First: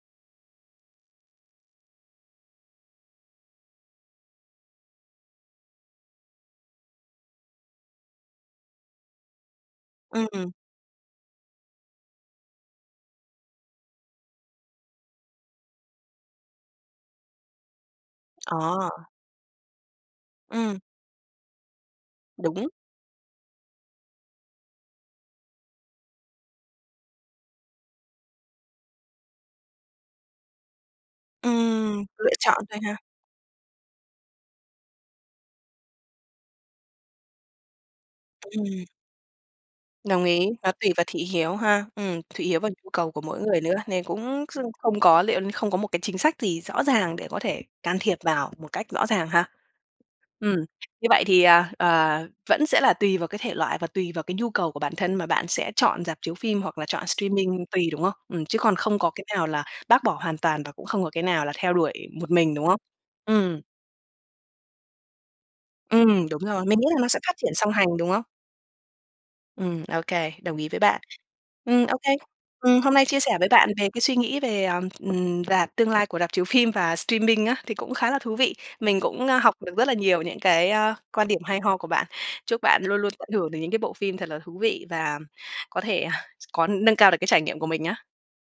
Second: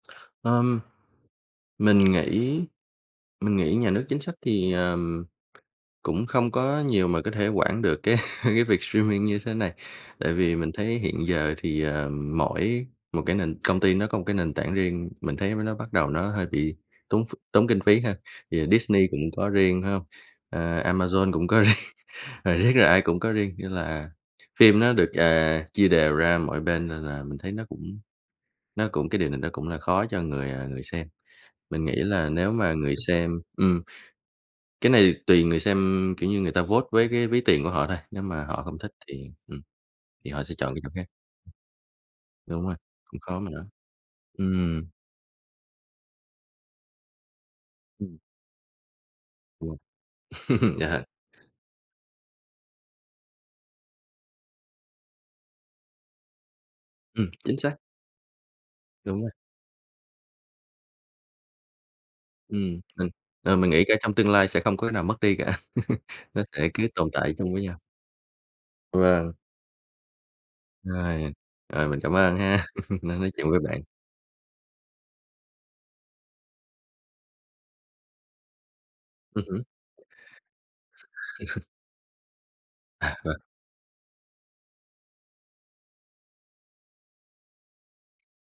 Ờm, mình nghĩ mình nghĩ nhà nước chính sách thì, ờm, cũng không có nhiều mà có thể quản được cái cái việc streaming như thế này. Tại Ừm. vì mình thấy hiện giờ thì, ờ, mỗi một cái nền công ty nó có một cái nền tảng riêng, mình thấy mới nó bắt đầu nó hơi bị tốn ph tốn kinh phí ha, thì Ờ. Disney cũng có riêng, phải hông? Ừm. Ờ, Amazon cũng có riêng, ờ, Đúng. riết là ai cũng có riêng, như là phim nó được, à, chia đều ra mọi bên, nên là mình thấy nó cũng nó cũng cái điều này nó cũng đã khó cho người, à, người xem. Mình nghĩ Ừm, là lựa nếu chọn mà thôi người ha. xem ừm, cái này tùy người xem, kiểu như, người ta vote với cái ví tiền của họ thôi, nếu mà họ không Ừm. thích thì, ừm, Đồng thì họ ý, sẽ nó chọn đi chỗ tùy vào khác. thị hiếu ha, ừm, thị hiếu Đúng và rồi, nhu cầu cũng của mỗi khó mà nó người nữa nên cũng x ừm. không có liệu không có một cái chính sách gì rõ ràng để có thể can thiệp Ừm. vào một cách rõ ràng ha, Ừm. ừm. Ờ. Như vậy thì, ờ, ờ, vẫn sẽ là tùy vào cái thể loại và tùy vào cái nhu cầu của bản thân mà bạn sẽ chọn rạp chiếu phim hoặc là chọn Ừm, chính streaming xác. tùy, đúng không? Ừm, chứ còn không có Đúng cái rồi. nào là bác bỏ hoàn toàn và cũng không có cái nào là theo đuổi một mình, đúng không? Ừm, mình ờ, Ừm. mình nghĩ cả trong tương lai sẽ không có cái nào mất đi cả, Ừm, đúng nó rồi, sẽ mình nghĩ cứ là nó tồn sẽ phát tại triển chung với song nhau. hành, đúng không? Vâng. Ừm, OK, đồng ý với bạn, Rồi, ừm, ờ, mình OK, cảm ơn ha, ừm, hôm nay nay chia sẻ nói với chuyện với bạn bạn về cái suy nghĩ về, à, ừm, rạp tương lai của rạp chiếu phim và streaming á, thì cũng khá là thú vị, mình cũng, ơ, Ừm học hứm. được rất là nhiều những cái, a, quan điểm hay ho của bạn. Chúc bạn luôn luôn À, tận vâng. hưởng được những cái bộ phim thật là thú vị và có thể có nâng cao được cái trải nghiệm của mình nhá.